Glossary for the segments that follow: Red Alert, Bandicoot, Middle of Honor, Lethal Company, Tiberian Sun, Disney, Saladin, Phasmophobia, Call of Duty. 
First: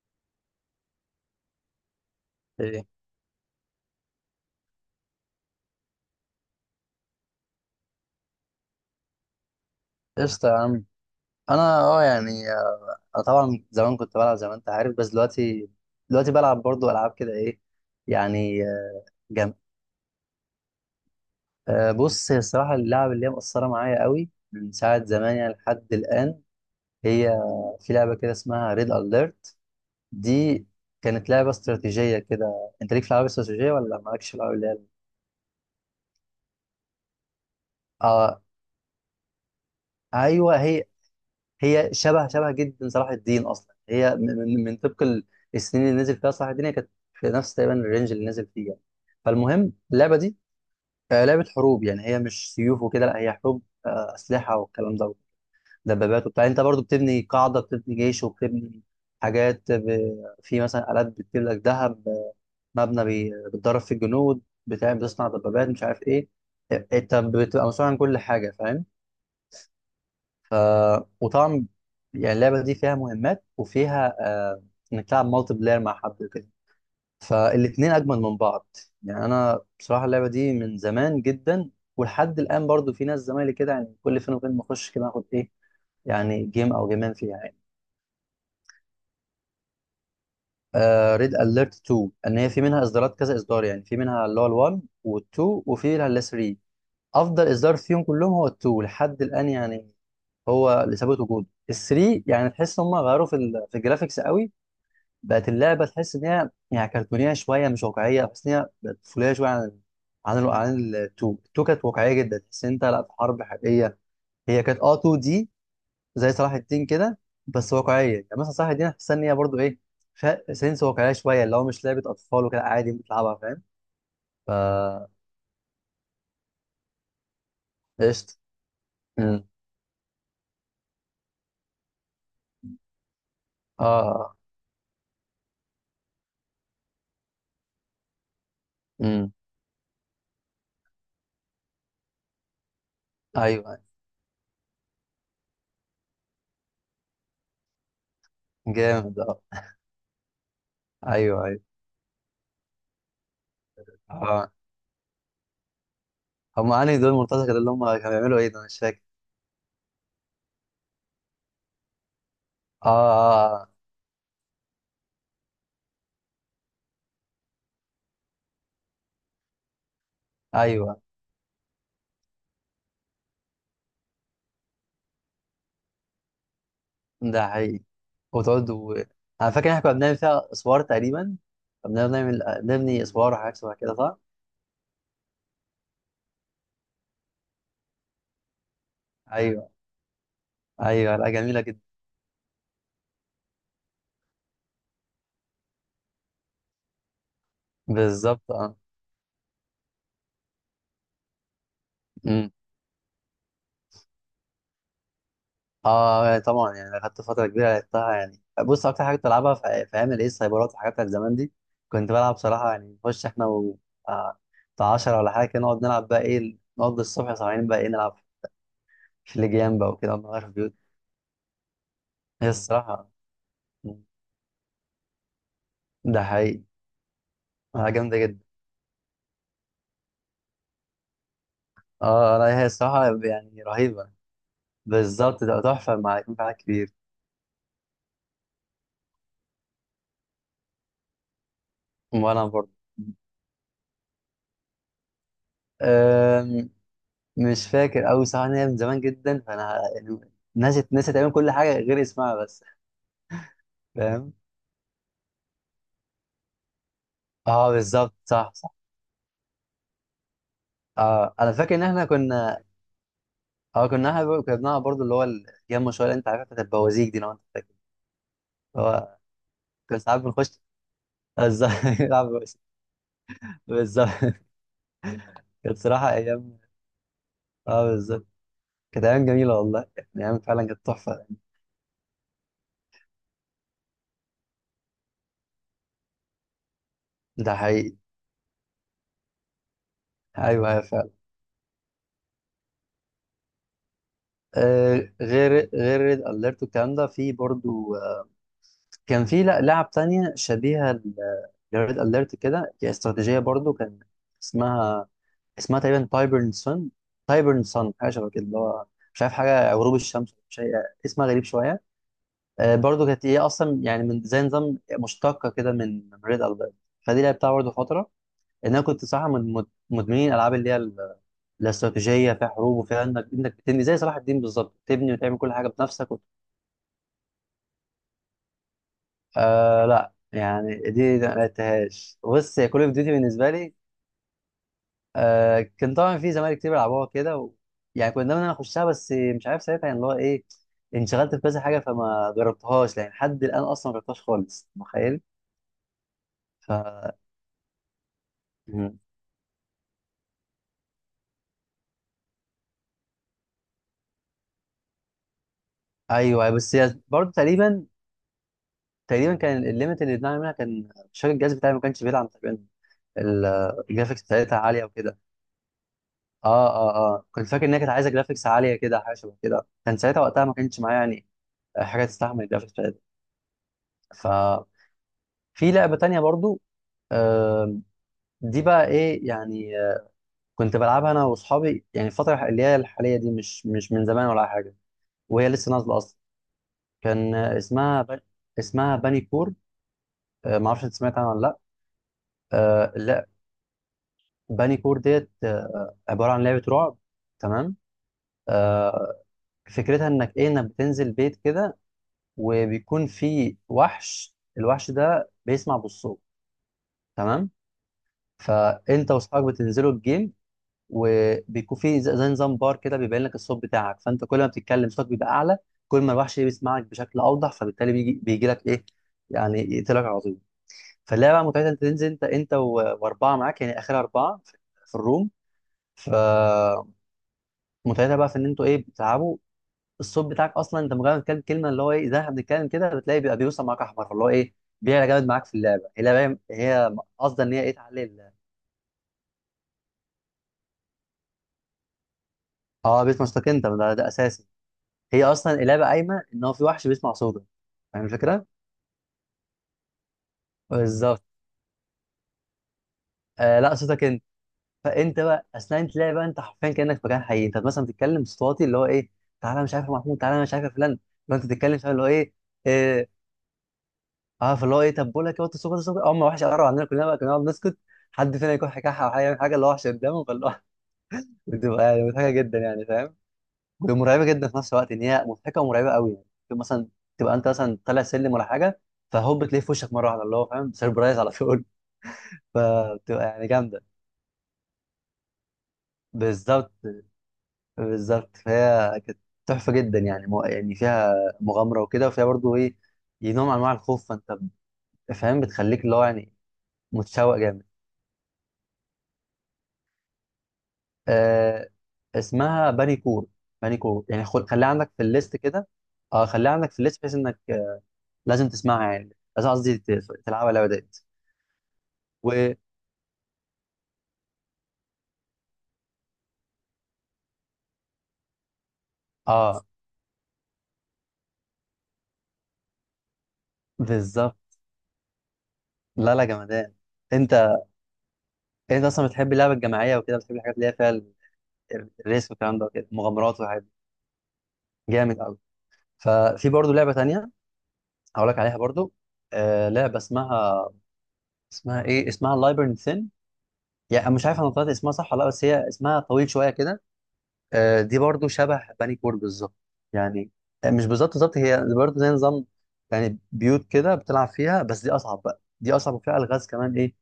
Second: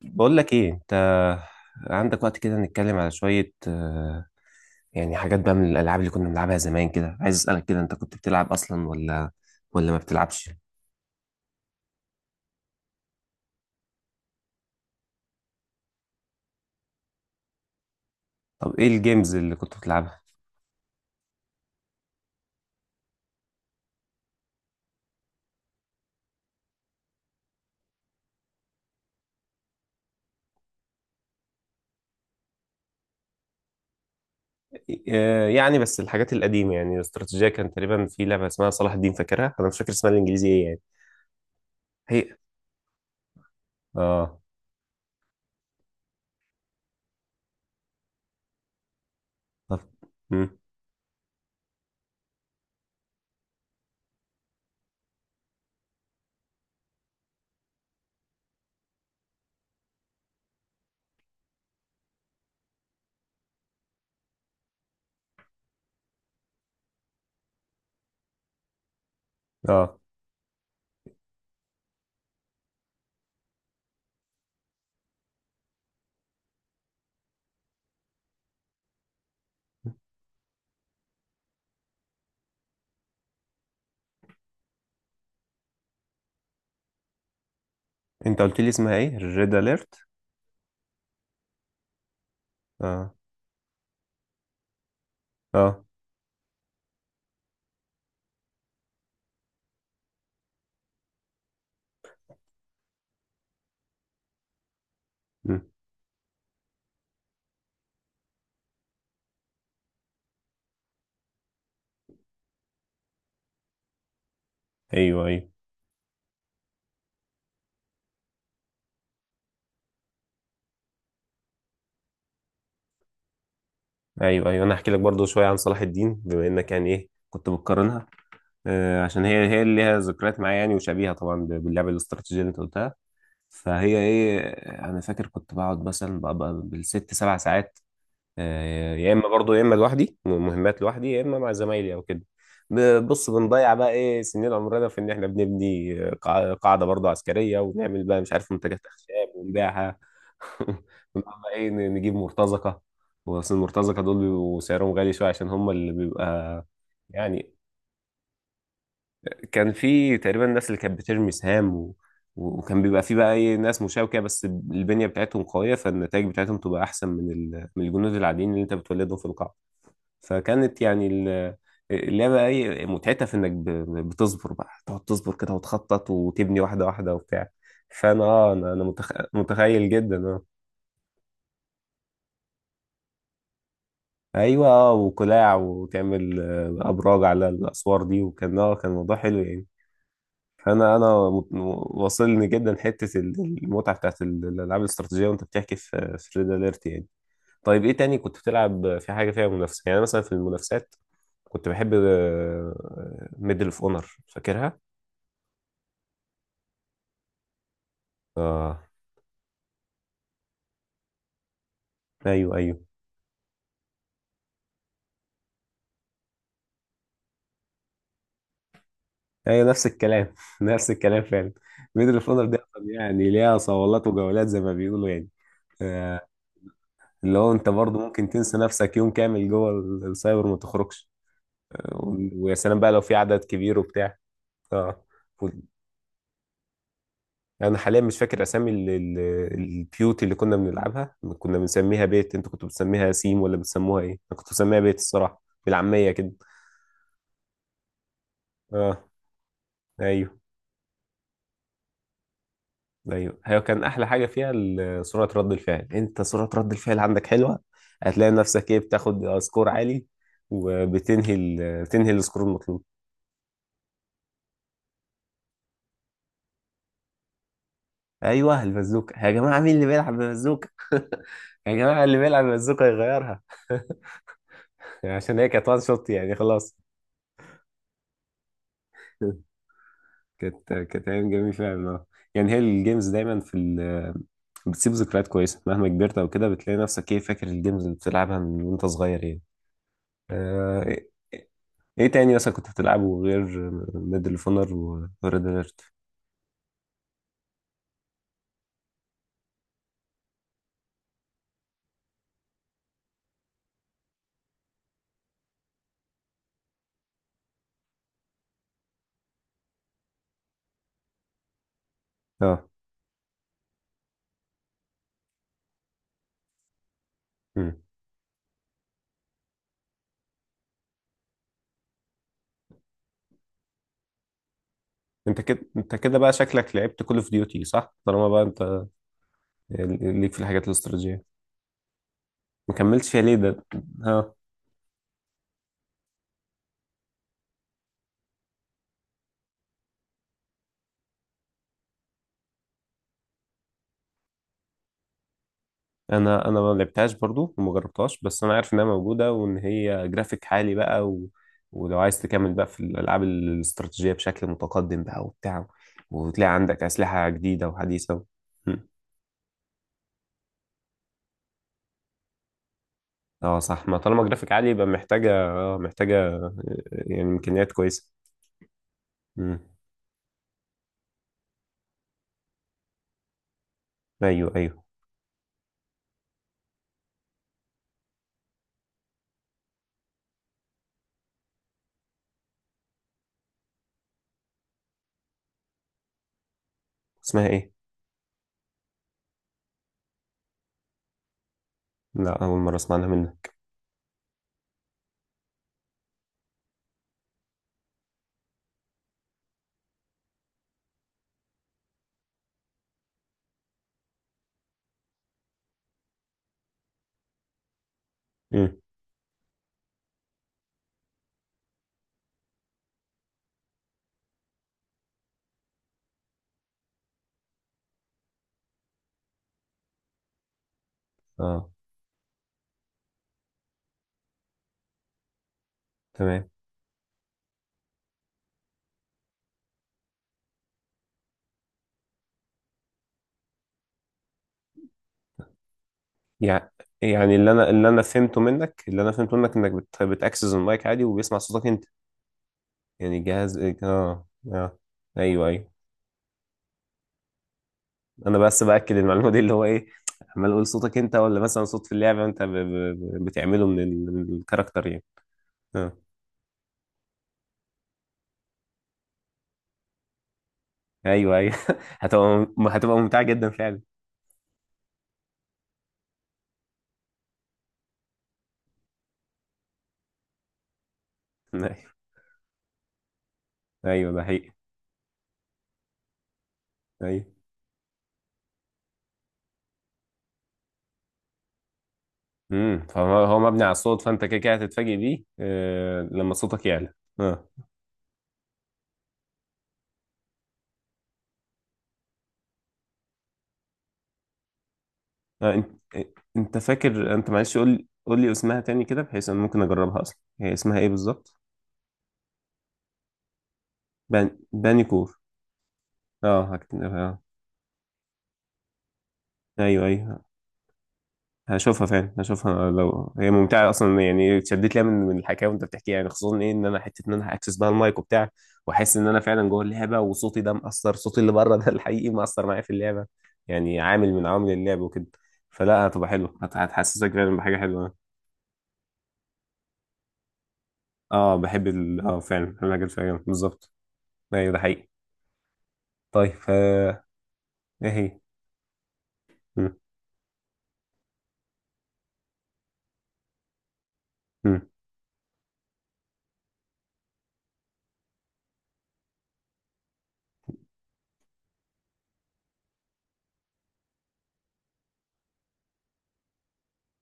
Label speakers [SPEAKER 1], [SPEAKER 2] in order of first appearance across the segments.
[SPEAKER 1] بقول لك ايه، انت عندك وقت كده
[SPEAKER 2] ايه،
[SPEAKER 1] نتكلم على شوية يعني حاجات بقى من الالعاب اللي كنا بنلعبها زمان كده؟ عايز اسألك كده، انت كنت بتلعب اصلا ولا ما
[SPEAKER 2] قشطة
[SPEAKER 1] بتلعبش؟
[SPEAKER 2] يا عم. انا يعني انا طبعا زمان كنت بلعب زي ما انت عارف، بس دلوقتي بلعب برضو العاب كده، ايه يعني
[SPEAKER 1] طب ايه
[SPEAKER 2] آه،
[SPEAKER 1] الجيمز
[SPEAKER 2] جم
[SPEAKER 1] اللي كنت بتلعبها؟
[SPEAKER 2] آه، بص، هي الصراحة اللعبة اللي هي مأثرة معايا قوي من ساعة زمان يعني لحد الآن، هي في لعبة كده اسمها ريد أليرت. دي كانت لعبة استراتيجية كده، انت ليك في العاب استراتيجية ولا مالكش في العاب اللي هي؟
[SPEAKER 1] يعني بس الحاجات القديمة، يعني الاستراتيجية كان تقريبا في
[SPEAKER 2] اه،
[SPEAKER 1] لعبة اسمها صلاح الدين فاكرها. انا مش فاكر اسمها الانجليزي
[SPEAKER 2] ايوه،
[SPEAKER 1] ايه يعني.
[SPEAKER 2] هي
[SPEAKER 1] هي.
[SPEAKER 2] شبه جدا صلاح الدين، اصلا هي من
[SPEAKER 1] اه.
[SPEAKER 2] من من طبق السنين اللي نزل فيها صلاح الدين، هي كانت في نفس تقريبا الرينج اللي نزل فيه يعني. فالمهم
[SPEAKER 1] طب.
[SPEAKER 2] اللعبه دي
[SPEAKER 1] مم.
[SPEAKER 2] آه، لعبه حروب يعني، هي مش سيوف وكده، لا هي حروب، اسلحه والكلام ده، دبابات وبتاع. انت برضو بتبني قاعده، بتبني جيش، وبتبني حاجات ب... في مثلا آلات بتجيب لك ذهب، بتدرب فيه الجنود بتاع، بتصنع دبابات، مش عارف ايه. إيه، انت بتبقى مسؤول عن كل حاجه، فاهم؟
[SPEAKER 1] اه،
[SPEAKER 2] وطبعا يعني اللعبة دي فيها مهمات وفيها إنك تلعب مالتي بلاير مع حد وكده، فالاتنين أجمل من بعض يعني. أنا بصراحة اللعبة دي من زمان جدا، ولحد الآن برضو في ناس زمايلي كده يعني، كل فين وفين بخش كده، آخد إيه يعني، جيم أو جيمين فيها يعني.
[SPEAKER 1] انت قلت لي اسمها ايه؟ ريد اليرت؟
[SPEAKER 2] آه، ريد أليرت 2، إن هي في منها
[SPEAKER 1] اه.
[SPEAKER 2] إصدارات كذا إصدار يعني، في منها اللي هو ال1 وال2
[SPEAKER 1] اه.
[SPEAKER 2] وفي منها ال3. افضل اصدار فيهم كلهم هو التو لحد الان يعني، هو اللي ثابت وجوده. الثري يعني تحس ان هم غيروا في في الجرافيكس قوي، بقت
[SPEAKER 1] مم.
[SPEAKER 2] اللعبه تحس ان هي يعني كرتونيه شويه، مش واقعيه، تحس ان هي بقت طفوليه شويه عن عن التو. كانت واقعيه جدا، تحس ان انت لا في حرب حقيقيه. هي كانت اه 2
[SPEAKER 1] ايوه. ايوه.
[SPEAKER 2] دي زي صلاح الدين كده، بس واقعيه، يعني مثلا صلاح الدين حاسس ان هي برضه ايه، فيها سنس واقعيه شويه، اللي هو مش لعبه اطفال وكده، عادي ممكن تلعبها، فاهم؟
[SPEAKER 1] ايوه،
[SPEAKER 2] ف
[SPEAKER 1] ايوه، انا هحكي لك برضو شويه عن صلاح الدين، بما انك يعني ايه كنت بتقارنها.
[SPEAKER 2] قشطه.
[SPEAKER 1] عشان
[SPEAKER 2] امم
[SPEAKER 1] هي هي اللي ليها ذكريات معايا يعني، وشبيهه طبعا باللعبه الاستراتيجيه اللي انت قلتها. فهي
[SPEAKER 2] اه.
[SPEAKER 1] ايه. انا فاكر كنت بقعد مثلا بقى بالست سبع ساعات. يا اما
[SPEAKER 2] امم
[SPEAKER 1] برضو يا اما لوحدي مهمات لوحدي، يا اما مع زمايلي او كده. بص،
[SPEAKER 2] ايوه.
[SPEAKER 1] بنضيع بقى
[SPEAKER 2] أيوه.
[SPEAKER 1] ايه سنين عمرنا في ان احنا بنبني قاعده برضو عسكريه، ونعمل بقى مش عارف منتجات
[SPEAKER 2] جامد،
[SPEAKER 1] اخشاب
[SPEAKER 2] اه.
[SPEAKER 1] ونبيعها. ونقعد
[SPEAKER 2] ايوه
[SPEAKER 1] بقى
[SPEAKER 2] ايوه.
[SPEAKER 1] ايه نجيب مرتزقه. واصل المرتزقه دول
[SPEAKER 2] اه،
[SPEAKER 1] بيبقوا سعرهم غالي شويه، عشان هم اللي بيبقى.
[SPEAKER 2] هم انهي دول مرتزقة؟
[SPEAKER 1] يعني
[SPEAKER 2] اللي هم كانوا بيعملوا ايه ده، أنا مش فاكر.
[SPEAKER 1] كان في تقريبا ناس اللي كانت بترمي سهام، و... وكان
[SPEAKER 2] اه
[SPEAKER 1] بيبقى في بقى ايه
[SPEAKER 2] اه،
[SPEAKER 1] ناس مشاوكة، بس البنية بتاعتهم قوية، فالنتائج بتاعتهم تبقى أحسن من من الجنود العاديين اللي أنت بتولدهم في القاعة. فكانت
[SPEAKER 2] ايوه
[SPEAKER 1] يعني اللعبة ايه متعتها في إنك بتصبر بقى تقعد تصبر كده وتخطط وتبني واحدة واحدة
[SPEAKER 2] ده
[SPEAKER 1] وبتاع.
[SPEAKER 2] حقيقي.
[SPEAKER 1] فأنا
[SPEAKER 2] وتقعد
[SPEAKER 1] أنا
[SPEAKER 2] و... انا فاكر إن احنا
[SPEAKER 1] متخيل
[SPEAKER 2] كنا
[SPEAKER 1] جدا.
[SPEAKER 2] بنعمل
[SPEAKER 1] اه.
[SPEAKER 2] فيها اسوار تقريبا، كنا بنعمل نبني اسوار وحاجات شبه كده، صح؟
[SPEAKER 1] أيوه، اه، وقلاع وتعمل أبراج على الأسوار دي، وكان كان موضوع حلو يعني.
[SPEAKER 2] ايوه
[SPEAKER 1] انا
[SPEAKER 2] ايوه، لا جميله جدا.
[SPEAKER 1] واصلني جدا حته المتعه بتاعت الالعاب الاستراتيجيه، وانت بتحكي في ريد اليرت يعني. طيب، ايه تاني كنت
[SPEAKER 2] بالظبط اه.
[SPEAKER 1] بتلعب في حاجه فيها منافسه؟ يعني أنا مثلا في المنافسات كنت بحب.
[SPEAKER 2] امم
[SPEAKER 1] ميدل اوف اونر، فاكرها؟
[SPEAKER 2] اه يعني طبعا، يعني خدت فتره كبيره لعبتها يعني.
[SPEAKER 1] اه،
[SPEAKER 2] بص، اكتر حاجه كنت بلعبها في ايام الايه، السايبرات والحاجات بتاعت زمان دي، كنت بلعب
[SPEAKER 1] ايوه،
[SPEAKER 2] بصراحه
[SPEAKER 1] ايوه.
[SPEAKER 2] يعني، نخش احنا و آه، بتاع 10 ولا حاجه كده، نقعد نلعب بقى ايه، نقضي الصبح سهرانين، بقى ايه نلعب في
[SPEAKER 1] ايوه،
[SPEAKER 2] لجيان
[SPEAKER 1] نفس
[SPEAKER 2] بقى وكده،
[SPEAKER 1] الكلام،
[SPEAKER 2] ونغير في بيوت.
[SPEAKER 1] نفس الكلام فعلا. ميدل اوف اونر
[SPEAKER 2] هي
[SPEAKER 1] دي أصلاً
[SPEAKER 2] الصراحة،
[SPEAKER 1] يعني ليها صولات وجولات، زي ما بيقولوا يعني.
[SPEAKER 2] ده
[SPEAKER 1] آه،
[SPEAKER 2] حقيقي.
[SPEAKER 1] اللي هو انت
[SPEAKER 2] آه،
[SPEAKER 1] برضه
[SPEAKER 2] جامدة
[SPEAKER 1] ممكن
[SPEAKER 2] جدا.
[SPEAKER 1] تنسى نفسك يوم كامل جوه السايبر، ما تخرجش. آه،
[SPEAKER 2] اه
[SPEAKER 1] ويا
[SPEAKER 2] انا، هي
[SPEAKER 1] سلام بقى لو
[SPEAKER 2] الصراحة
[SPEAKER 1] في عدد
[SPEAKER 2] يعني
[SPEAKER 1] كبير
[SPEAKER 2] رهيبة.
[SPEAKER 1] وبتاع. اه.
[SPEAKER 2] بالظبط، ده تحفة مع يكون في حاجات كتير.
[SPEAKER 1] يعني انا حاليا مش فاكر اسامي البيوت اللي كنا بنلعبها كنا بنسميها بيت،
[SPEAKER 2] وانا
[SPEAKER 1] انتوا كنتوا
[SPEAKER 2] برضه
[SPEAKER 1] بتسميها سيم ولا بتسموها ايه؟ انا كنت بسميها بيت الصراحه بالعاميه كده.
[SPEAKER 2] أم، مش فاكر أوي صراحة، إن هي من زمان
[SPEAKER 1] اه،
[SPEAKER 2] جدا فأنا يعني
[SPEAKER 1] ايوه،
[SPEAKER 2] نسيت، تقريبا كل حاجة غير اسمها بس،
[SPEAKER 1] ايوه. هي كان احلى حاجه
[SPEAKER 2] فاهم؟
[SPEAKER 1] فيها سرعه رد الفعل. انت سرعه رد الفعل عندك حلوه.
[SPEAKER 2] اه بالظبط،
[SPEAKER 1] هتلاقي
[SPEAKER 2] صح
[SPEAKER 1] نفسك
[SPEAKER 2] صح.
[SPEAKER 1] ايه بتاخد سكور عالي، وبتنهي
[SPEAKER 2] اه أنا فاكر إن احنا
[SPEAKER 1] بتنهي السكور
[SPEAKER 2] كنا،
[SPEAKER 1] المطلوب.
[SPEAKER 2] كنا بنلعب برضه اللي هو الجيم شوية اللي أنت عارفها بتاعت البوازيك دي، لو أنت فاكر
[SPEAKER 1] ايوه،
[SPEAKER 2] اللي هو،
[SPEAKER 1] البازوكه يا جماعه، مين اللي
[SPEAKER 2] كنا
[SPEAKER 1] بيلعب
[SPEAKER 2] ساعات بنخش
[SPEAKER 1] ببازوكه؟
[SPEAKER 2] بالظبط
[SPEAKER 1] يا جماعه، اللي
[SPEAKER 2] نلعب
[SPEAKER 1] بيلعب
[SPEAKER 2] بوازيك.
[SPEAKER 1] ببازوكه يغيرها!
[SPEAKER 2] بالظبط،
[SPEAKER 1] عشان هي كانت
[SPEAKER 2] كانت
[SPEAKER 1] وان
[SPEAKER 2] بصراحة
[SPEAKER 1] شوت يعني،
[SPEAKER 2] أيام،
[SPEAKER 1] خلاص.
[SPEAKER 2] اه بالظبط كانت أيام جميلة والله، يعني أيام فعلا
[SPEAKER 1] كانت
[SPEAKER 2] كانت
[SPEAKER 1] كانت
[SPEAKER 2] تحفة.
[SPEAKER 1] ايام جميله فعلا. اه. يعني هي الجيمز دايما في بتسيب ذكريات كويسه، مهما كبرت او كده بتلاقي نفسك ايه فاكر
[SPEAKER 2] ده
[SPEAKER 1] الجيمز
[SPEAKER 2] حقيقي.
[SPEAKER 1] اللي بتلعبها من وانت صغير يعني.
[SPEAKER 2] أيوه أيوه
[SPEAKER 1] ايه.
[SPEAKER 2] فعلا.
[SPEAKER 1] إيه تاني مثلا كنت بتلعبه غير ميدل اوف
[SPEAKER 2] آه،
[SPEAKER 1] وريد
[SPEAKER 2] غير
[SPEAKER 1] اليرت؟
[SPEAKER 2] غير ريد أليرت والكلام ده، في برضو كان في لعب تانية شبيهة لريد أليرت كده، هي استراتيجية برضو، كان اسمها، اسمها تقريبا تايبرن سون. تايبرن سون حاجة شبه كده، اللي هو مش عارف، حاجة غروب الشمس، مش عارف، اسمها غريب شوية.
[SPEAKER 1] اه.
[SPEAKER 2] آه، برضو كانت هي أصلا يعني من زي نظام مشتقة كده من ريد أليرت، فدي لعبتها برضو
[SPEAKER 1] مم.
[SPEAKER 2] فترة. ان انا كنت صراحه من مدمنين الالعاب اللي هي الاستراتيجيه، فيها حروب وفيها انك، بتبني زي صلاح الدين بالظبط، تبني وتعمل
[SPEAKER 1] انت
[SPEAKER 2] كل
[SPEAKER 1] كده،
[SPEAKER 2] حاجه
[SPEAKER 1] انت
[SPEAKER 2] بنفسك
[SPEAKER 1] كده
[SPEAKER 2] وت...
[SPEAKER 1] بقى شكلك لعبت كول اوف ديوتي، صح؟ طالما بقى انت
[SPEAKER 2] آه لا
[SPEAKER 1] ليك في الحاجات
[SPEAKER 2] يعني، دي
[SPEAKER 1] الاستراتيجيه.
[SPEAKER 2] ما لعبتهاش. بص، هي
[SPEAKER 1] ما
[SPEAKER 2] كول اوف
[SPEAKER 1] كملتش
[SPEAKER 2] ديوتي
[SPEAKER 1] فيها ليه
[SPEAKER 2] بالنسبه
[SPEAKER 1] ده؟
[SPEAKER 2] لي،
[SPEAKER 1] اه.
[SPEAKER 2] آه كان طبعا في زمايلي كتير بيلعبوها كده و... يعني كنت دايما انا اخشها، بس مش عارف ساعتها يعني اللي هو ايه، انشغلت في كذا حاجه فما جربتهاش يعني، لحد الان اصلا ما جربتهاش خالص، متخيل.
[SPEAKER 1] انا
[SPEAKER 2] ف
[SPEAKER 1] ما لعبتهاش برضو وما جربتهاش، بس انا عارف انها
[SPEAKER 2] مم.
[SPEAKER 1] موجوده وان هي جرافيك عالي بقى ولو عايز تكمل بقى في الالعاب الاستراتيجيه بشكل متقدم بقى وبتاع،
[SPEAKER 2] ايوه،
[SPEAKER 1] وتلاقي
[SPEAKER 2] بس
[SPEAKER 1] عندك
[SPEAKER 2] هي
[SPEAKER 1] اسلحه
[SPEAKER 2] برضه
[SPEAKER 1] جديده
[SPEAKER 2] تقريبا،
[SPEAKER 1] وحديثه. م.
[SPEAKER 2] تقريبا كان الليمت اللي بنعمل منها، كان مش فاكر، الجهاز بتاعي ما كانش بيدعم تقريبا ال-
[SPEAKER 1] اه صح، ما طالما
[SPEAKER 2] الجرافيكس
[SPEAKER 1] جرافيك
[SPEAKER 2] بتاعتها
[SPEAKER 1] عالي
[SPEAKER 2] عاليه
[SPEAKER 1] يبقى
[SPEAKER 2] وكده.
[SPEAKER 1] محتاجه محتاجه يعني
[SPEAKER 2] اه، كنت فاكر
[SPEAKER 1] امكانيات
[SPEAKER 2] ان هي كانت
[SPEAKER 1] كويسه.
[SPEAKER 2] عايزه جرافيكس عاليه كده، حاجه شبه
[SPEAKER 1] م.
[SPEAKER 2] كده كان ساعتها وقتها، ما كانش معايا يعني حاجه تستحمل الجرافيكس بتاعتها.
[SPEAKER 1] ايوه،
[SPEAKER 2] ففي
[SPEAKER 1] ايوه،
[SPEAKER 2] لعبه تانية برضو، آه دي بقى ايه يعني، آه كنت بلعبها انا واصحابي يعني الفتره اللي هي الحاليه دي، مش مش من زمان ولا حاجه، وهي لسه نازله اصلا. كان
[SPEAKER 1] اسمها ايه؟
[SPEAKER 2] اسمها باني كور. آه، ما اعرفش انت سمعت عنها ولا لا؟
[SPEAKER 1] لا، اول مره
[SPEAKER 2] آه
[SPEAKER 1] اسمع عنها
[SPEAKER 2] لا،
[SPEAKER 1] منك.
[SPEAKER 2] باني كور ديت آه عباره عن لعبه رعب. تمام. آه، فكرتها انك ايه، انك بتنزل بيت كده، وبيكون في وحش، الوحش ده بيسمع بالصوت. تمام.
[SPEAKER 1] م.
[SPEAKER 2] فانت واصحابك بتنزلوا الجيم، وبيكون في زي نظام بار كده، بيبين لك الصوت بتاعك، فانت كل ما بتتكلم صوتك بيبقى اعلى، كل ما الوحش إيه بيسمعك بشكل اوضح، فبالتالي بيجي لك ايه يعني، يقتلك على طول. فاللعبه بقى متعتها
[SPEAKER 1] اه.
[SPEAKER 2] انت تنزل انت، واربعه معاك، يعني اخر اربعه في في الروم.
[SPEAKER 1] تمام.
[SPEAKER 2] فمتعتها بقى في ان انتوا ايه بتلعبوا، الصوت بتاعك اصلا انت مجرد كام كلمه، اللي هو ايه زي احنا بنتكلم كده، بتلاقي بيبقى بيوصل معاك احمر، اللي هو ايه بيعلى جامد معاك في اللعبه، هي لعبه
[SPEAKER 1] يع-
[SPEAKER 2] هي
[SPEAKER 1] يعني
[SPEAKER 2] قصدي ان هي ايه، تعلي
[SPEAKER 1] اللي انا فهمته منك انك بتاكسس المايك عادي وبيسمع صوتك انت.
[SPEAKER 2] اه
[SPEAKER 1] يعني
[SPEAKER 2] بيت مشتاق
[SPEAKER 1] جهاز
[SPEAKER 2] انت
[SPEAKER 1] إيه،
[SPEAKER 2] ده, ده
[SPEAKER 1] اه.
[SPEAKER 2] اساسي.
[SPEAKER 1] اه.
[SPEAKER 2] هي
[SPEAKER 1] ايوه،
[SPEAKER 2] اصلا
[SPEAKER 1] ايوه،
[SPEAKER 2] اللعبه قايمه ان هو في وحش بيسمع صوتك، فاهم
[SPEAKER 1] انا
[SPEAKER 2] الفكره؟
[SPEAKER 1] بس باكد المعلومه دي اللي هو ايه. عمال اقول صوتك انت،
[SPEAKER 2] بالظبط.
[SPEAKER 1] ولا مثلا صوت في اللعبه انت
[SPEAKER 2] آه
[SPEAKER 1] بتعمله
[SPEAKER 2] لا
[SPEAKER 1] من،
[SPEAKER 2] صوتك
[SPEAKER 1] من
[SPEAKER 2] انت،
[SPEAKER 1] الكاركتر يعني.
[SPEAKER 2] فانت بقى اثناء
[SPEAKER 1] اه،
[SPEAKER 2] انت لعبه بقى، انت حرفيا كانك في مكان حقيقي، انت مثلا بتتكلم صوت واطي اللي هو ايه، تعالى مش عارف يا محمود، تعالى مش عارف يا فلان، لو
[SPEAKER 1] ايوه،
[SPEAKER 2] انت
[SPEAKER 1] ايوه.
[SPEAKER 2] بتتكلم فاهم اللي هو ايه
[SPEAKER 1] هتبقى
[SPEAKER 2] آه،
[SPEAKER 1] ممتعه جدا فعلا.
[SPEAKER 2] اه. فاللي هو ايه، طب بقول لك ايه، وطي صوتك، اول ما وحش قرب عندنا، كلنا بقى كنا نقعد نسكت، حد فينا يكون حكاحه او حاجه يعمل حاجه، اللي هو وحش قدامه، فاللي هو بتبقى
[SPEAKER 1] ايوه،
[SPEAKER 2] يعني مضحكه جدا يعني فاهم،
[SPEAKER 1] ايوه، ده
[SPEAKER 2] ومرعبه جدا
[SPEAKER 1] حقيقي.
[SPEAKER 2] في نفس الوقت، ان هي مضحكه ومرعبه قوي يعني. ممكن مثلا
[SPEAKER 1] ايوه.
[SPEAKER 2] تبقى انت مثلا طالع سلم ولا حاجه، فهوب بتلاقيه في وشك مره واحده، اللي هو فاهم سربرايز على طول.
[SPEAKER 1] فهو
[SPEAKER 2] فبتبقى
[SPEAKER 1] هو
[SPEAKER 2] يعني
[SPEAKER 1] مبني على
[SPEAKER 2] جامده.
[SPEAKER 1] الصوت، فانت كده كده هتتفاجئ بيه لما صوتك
[SPEAKER 2] بالظبط.
[SPEAKER 1] يعلى. اه.
[SPEAKER 2] بالظبط، فهي كانت تحفه جدا يعني، مو- يعني فيها مغامره وكده، وفيها برضو ايه نوع من انواع الخوف، فانت فاهم
[SPEAKER 1] آه انت...
[SPEAKER 2] بتخليك اللي هو يعني
[SPEAKER 1] انت فاكر؟ انت
[SPEAKER 2] متشوق
[SPEAKER 1] معلش
[SPEAKER 2] جامد.
[SPEAKER 1] قول لي اسمها تاني كده، بحيث انا ممكن اجربها. اصلا هي اسمها ايه بالظبط؟
[SPEAKER 2] آه، اسمها بانيكور، بانيكور. يعني خل... خليها عندك في
[SPEAKER 1] بانيكور.
[SPEAKER 2] الليست كده، اه خليها
[SPEAKER 1] اه،
[SPEAKER 2] عندك في الليست بحيث انك آه لازم تسمعها يعني، لازم قصدي
[SPEAKER 1] ايوه، ايوه.
[SPEAKER 2] تلعبها اللعبه ديت.
[SPEAKER 1] هشوفها فعلا
[SPEAKER 2] و
[SPEAKER 1] هشوفها. لو هي ممتعه اصلا يعني، اتشدت ليها من الحكايه وانت بتحكيها يعني، خصوصا ايه ان انا حته، ان انا هاكسس بقى المايك وبتاع. واحس ان انا فعلا جوه
[SPEAKER 2] اه
[SPEAKER 1] اللعبه، وصوتي ده مأثر. صوتي اللي بره ده الحقيقي مأثر معايا في اللعبه. يعني عامل من عوامل
[SPEAKER 2] بالظبط.
[SPEAKER 1] اللعب وكده. فلا، هتبقى
[SPEAKER 2] لا لا
[SPEAKER 1] حلوه
[SPEAKER 2] جمدان.
[SPEAKER 1] هتحسسك فعلا بحاجه
[SPEAKER 2] انت
[SPEAKER 1] حلوه.
[SPEAKER 2] انت اصلا بتحب اللعبه الجماعيه وكده، بتحب الحاجات اللي هي فيها
[SPEAKER 1] اه، بحب
[SPEAKER 2] الريسك
[SPEAKER 1] فعلا
[SPEAKER 2] والكلام
[SPEAKER 1] بحب
[SPEAKER 2] ده وكده،
[SPEAKER 1] الحاجات، فعلا
[SPEAKER 2] مغامرات وحاجات دي.
[SPEAKER 1] بالظبط. ايوه، ده حقيقي.
[SPEAKER 2] جامد قوي.
[SPEAKER 1] طيب،
[SPEAKER 2] ففي برضو لعبه تانية
[SPEAKER 1] ايه هي؟
[SPEAKER 2] هقول لك عليها برضو، آه
[SPEAKER 1] مم.
[SPEAKER 2] لعبه اسمها، اسمها ايه، اسمها لايبرن ثين. يعني أنا مش عارف انا
[SPEAKER 1] مم.
[SPEAKER 2] طلعت اسمها صح ولا لا، بس هي اسمها طويل شويه كده. آه، دي برضو شبه بني كور بالظبط يعني، آه مش بالظبط بالظبط، هي دي برضو زي نظام، يعني بيوت كده بتلعب فيها، بس دي اصعب بقى، دي اصعب وفيها الغاز كمان ايه،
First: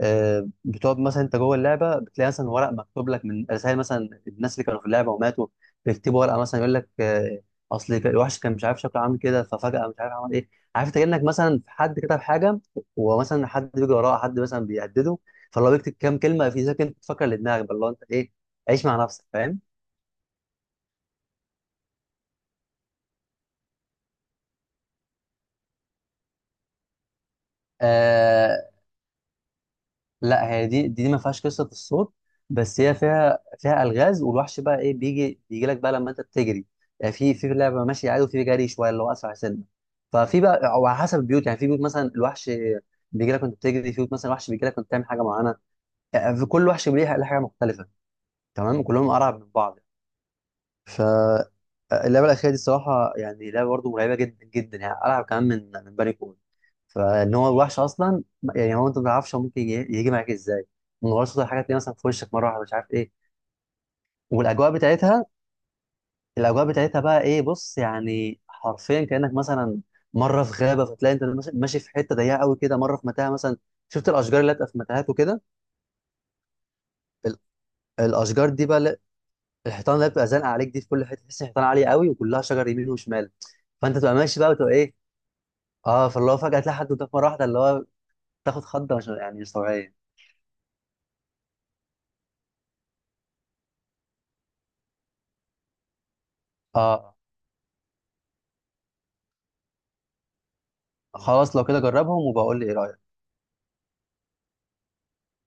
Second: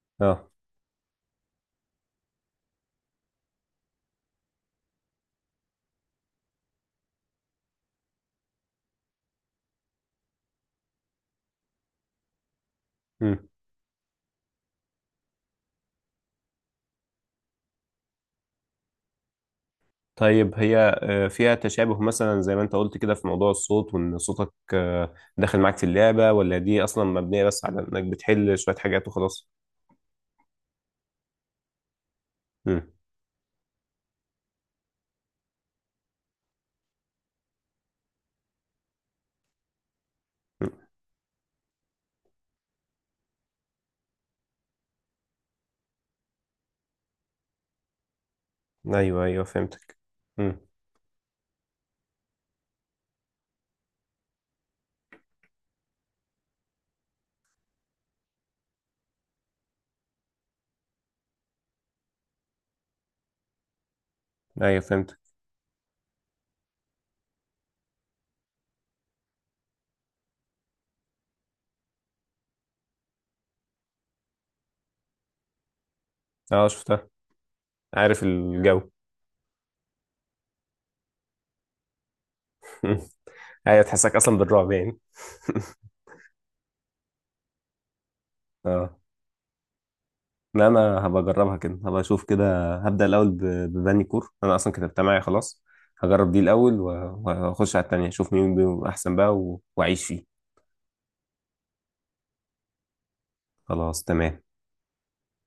[SPEAKER 2] آه،
[SPEAKER 1] اه.
[SPEAKER 2] بتقعد مثلا انت جوه اللعبه، بتلاقي مثلا ورق مكتوب لك من رسائل مثلا الناس اللي كانوا في اللعبه وماتوا، بيكتبوا ورقه مثلا يقول لك آه، اصل الوحش كان مش عارف شكله عامل كده، ففجاه مش عارف عمل ايه، عارف، انت كانك مثلا في حد كتب حاجه، ومثلا
[SPEAKER 1] مم.
[SPEAKER 2] حد بيجي وراه، حد مثلا بيهدده، فلو بيكتب كام كلمه في ذاك انت تفكر لدماغك بقى، اللي هو انت ايه عيش مع نفسك، فاهم؟
[SPEAKER 1] طيب، هي فيها تشابه مثلا زي ما انت قلت كده، في موضوع الصوت وان صوتك داخل معاك في اللعبة؟ ولا دي اصلا مبنية بس على انك
[SPEAKER 2] آه
[SPEAKER 1] بتحل شوية حاجات وخلاص؟
[SPEAKER 2] لا، هي دي ما فيهاش قصه الصوت، بس
[SPEAKER 1] مم.
[SPEAKER 2] هي فيها، فيها الغاز، والوحش بقى ايه بيجي لك بقى لما انت بتجري، يعني في في لعبه ماشي عادي، وفي جري شويه اللي هو اسرع سنه، ففي بقى او على حسب البيوت، يعني في بيوت مثلا الوحش بيجي لك وانت بتجري، في بيوت مثلا الوحش بيجي لك وانت بتعمل حاجه معينه، يعني في كل وحش ليه حاجه مختلفه، تمام،
[SPEAKER 1] مم.
[SPEAKER 2] كلهم
[SPEAKER 1] ايوه،
[SPEAKER 2] قرع
[SPEAKER 1] ايوه،
[SPEAKER 2] من بعض.
[SPEAKER 1] فهمتك. مم.
[SPEAKER 2] فاللعبة الأخيرة دي الصراحة يعني، لعبة برضه مرعبة جدا جدا يعني، ألعب كمان من من بني كون، فإن هو الوحش أصلا يعني هو، أنت ما تعرفش هو ممكن يجي معاك إزاي، من غير صوت الحاجة تلاقيه مثلا في وشك مرة واحدة، مش عارف إيه، والأجواء
[SPEAKER 1] ايوه، فهمتك.
[SPEAKER 2] بتاعتها، الأجواء بتاعتها بقى إيه، بص يعني حرفيا كأنك مثلا مرة في غابة، فتلاقي أنت ماشي في حتة ضيقة قوي كده، مرة في متاهة مثلا، شفت الأشجار اللي بتبقى في متاهات وكده،
[SPEAKER 1] اه، شفتها.
[SPEAKER 2] ال-
[SPEAKER 1] عارف
[SPEAKER 2] الأشجار دي بقى،
[SPEAKER 1] الجو.
[SPEAKER 2] الحيطان اللي بتبقى زانقة عليك دي، في كل حتة تحس الحيطان عالية قوي، وكلها شجر يمين
[SPEAKER 1] مم.
[SPEAKER 2] وشمال،
[SPEAKER 1] ايوه،
[SPEAKER 2] فانت تبقى
[SPEAKER 1] تحسك اصلا
[SPEAKER 2] ماشي بقى وتبقى
[SPEAKER 1] بالرعب
[SPEAKER 2] ايه،
[SPEAKER 1] يعني.
[SPEAKER 2] اه فاللي هو فجأة تلاقي حد قدامك مرة واحدة، اللي هو تاخد
[SPEAKER 1] اه،
[SPEAKER 2] خضة مش يعني مش طبيعية.
[SPEAKER 1] لا، انا هبقى اجربها كده، هبقى اشوف كده، هبدأ الاول ببني كور، انا اصلا كتبتها معايا خلاص. هجرب دي الاول
[SPEAKER 2] اه،
[SPEAKER 1] واخش على التانية، اشوف مين بيهم احسن بقى واعيش فيه.
[SPEAKER 2] خلاص لو كده جربهم وبقول لي ايه رأيك.
[SPEAKER 1] خلاص، تمام.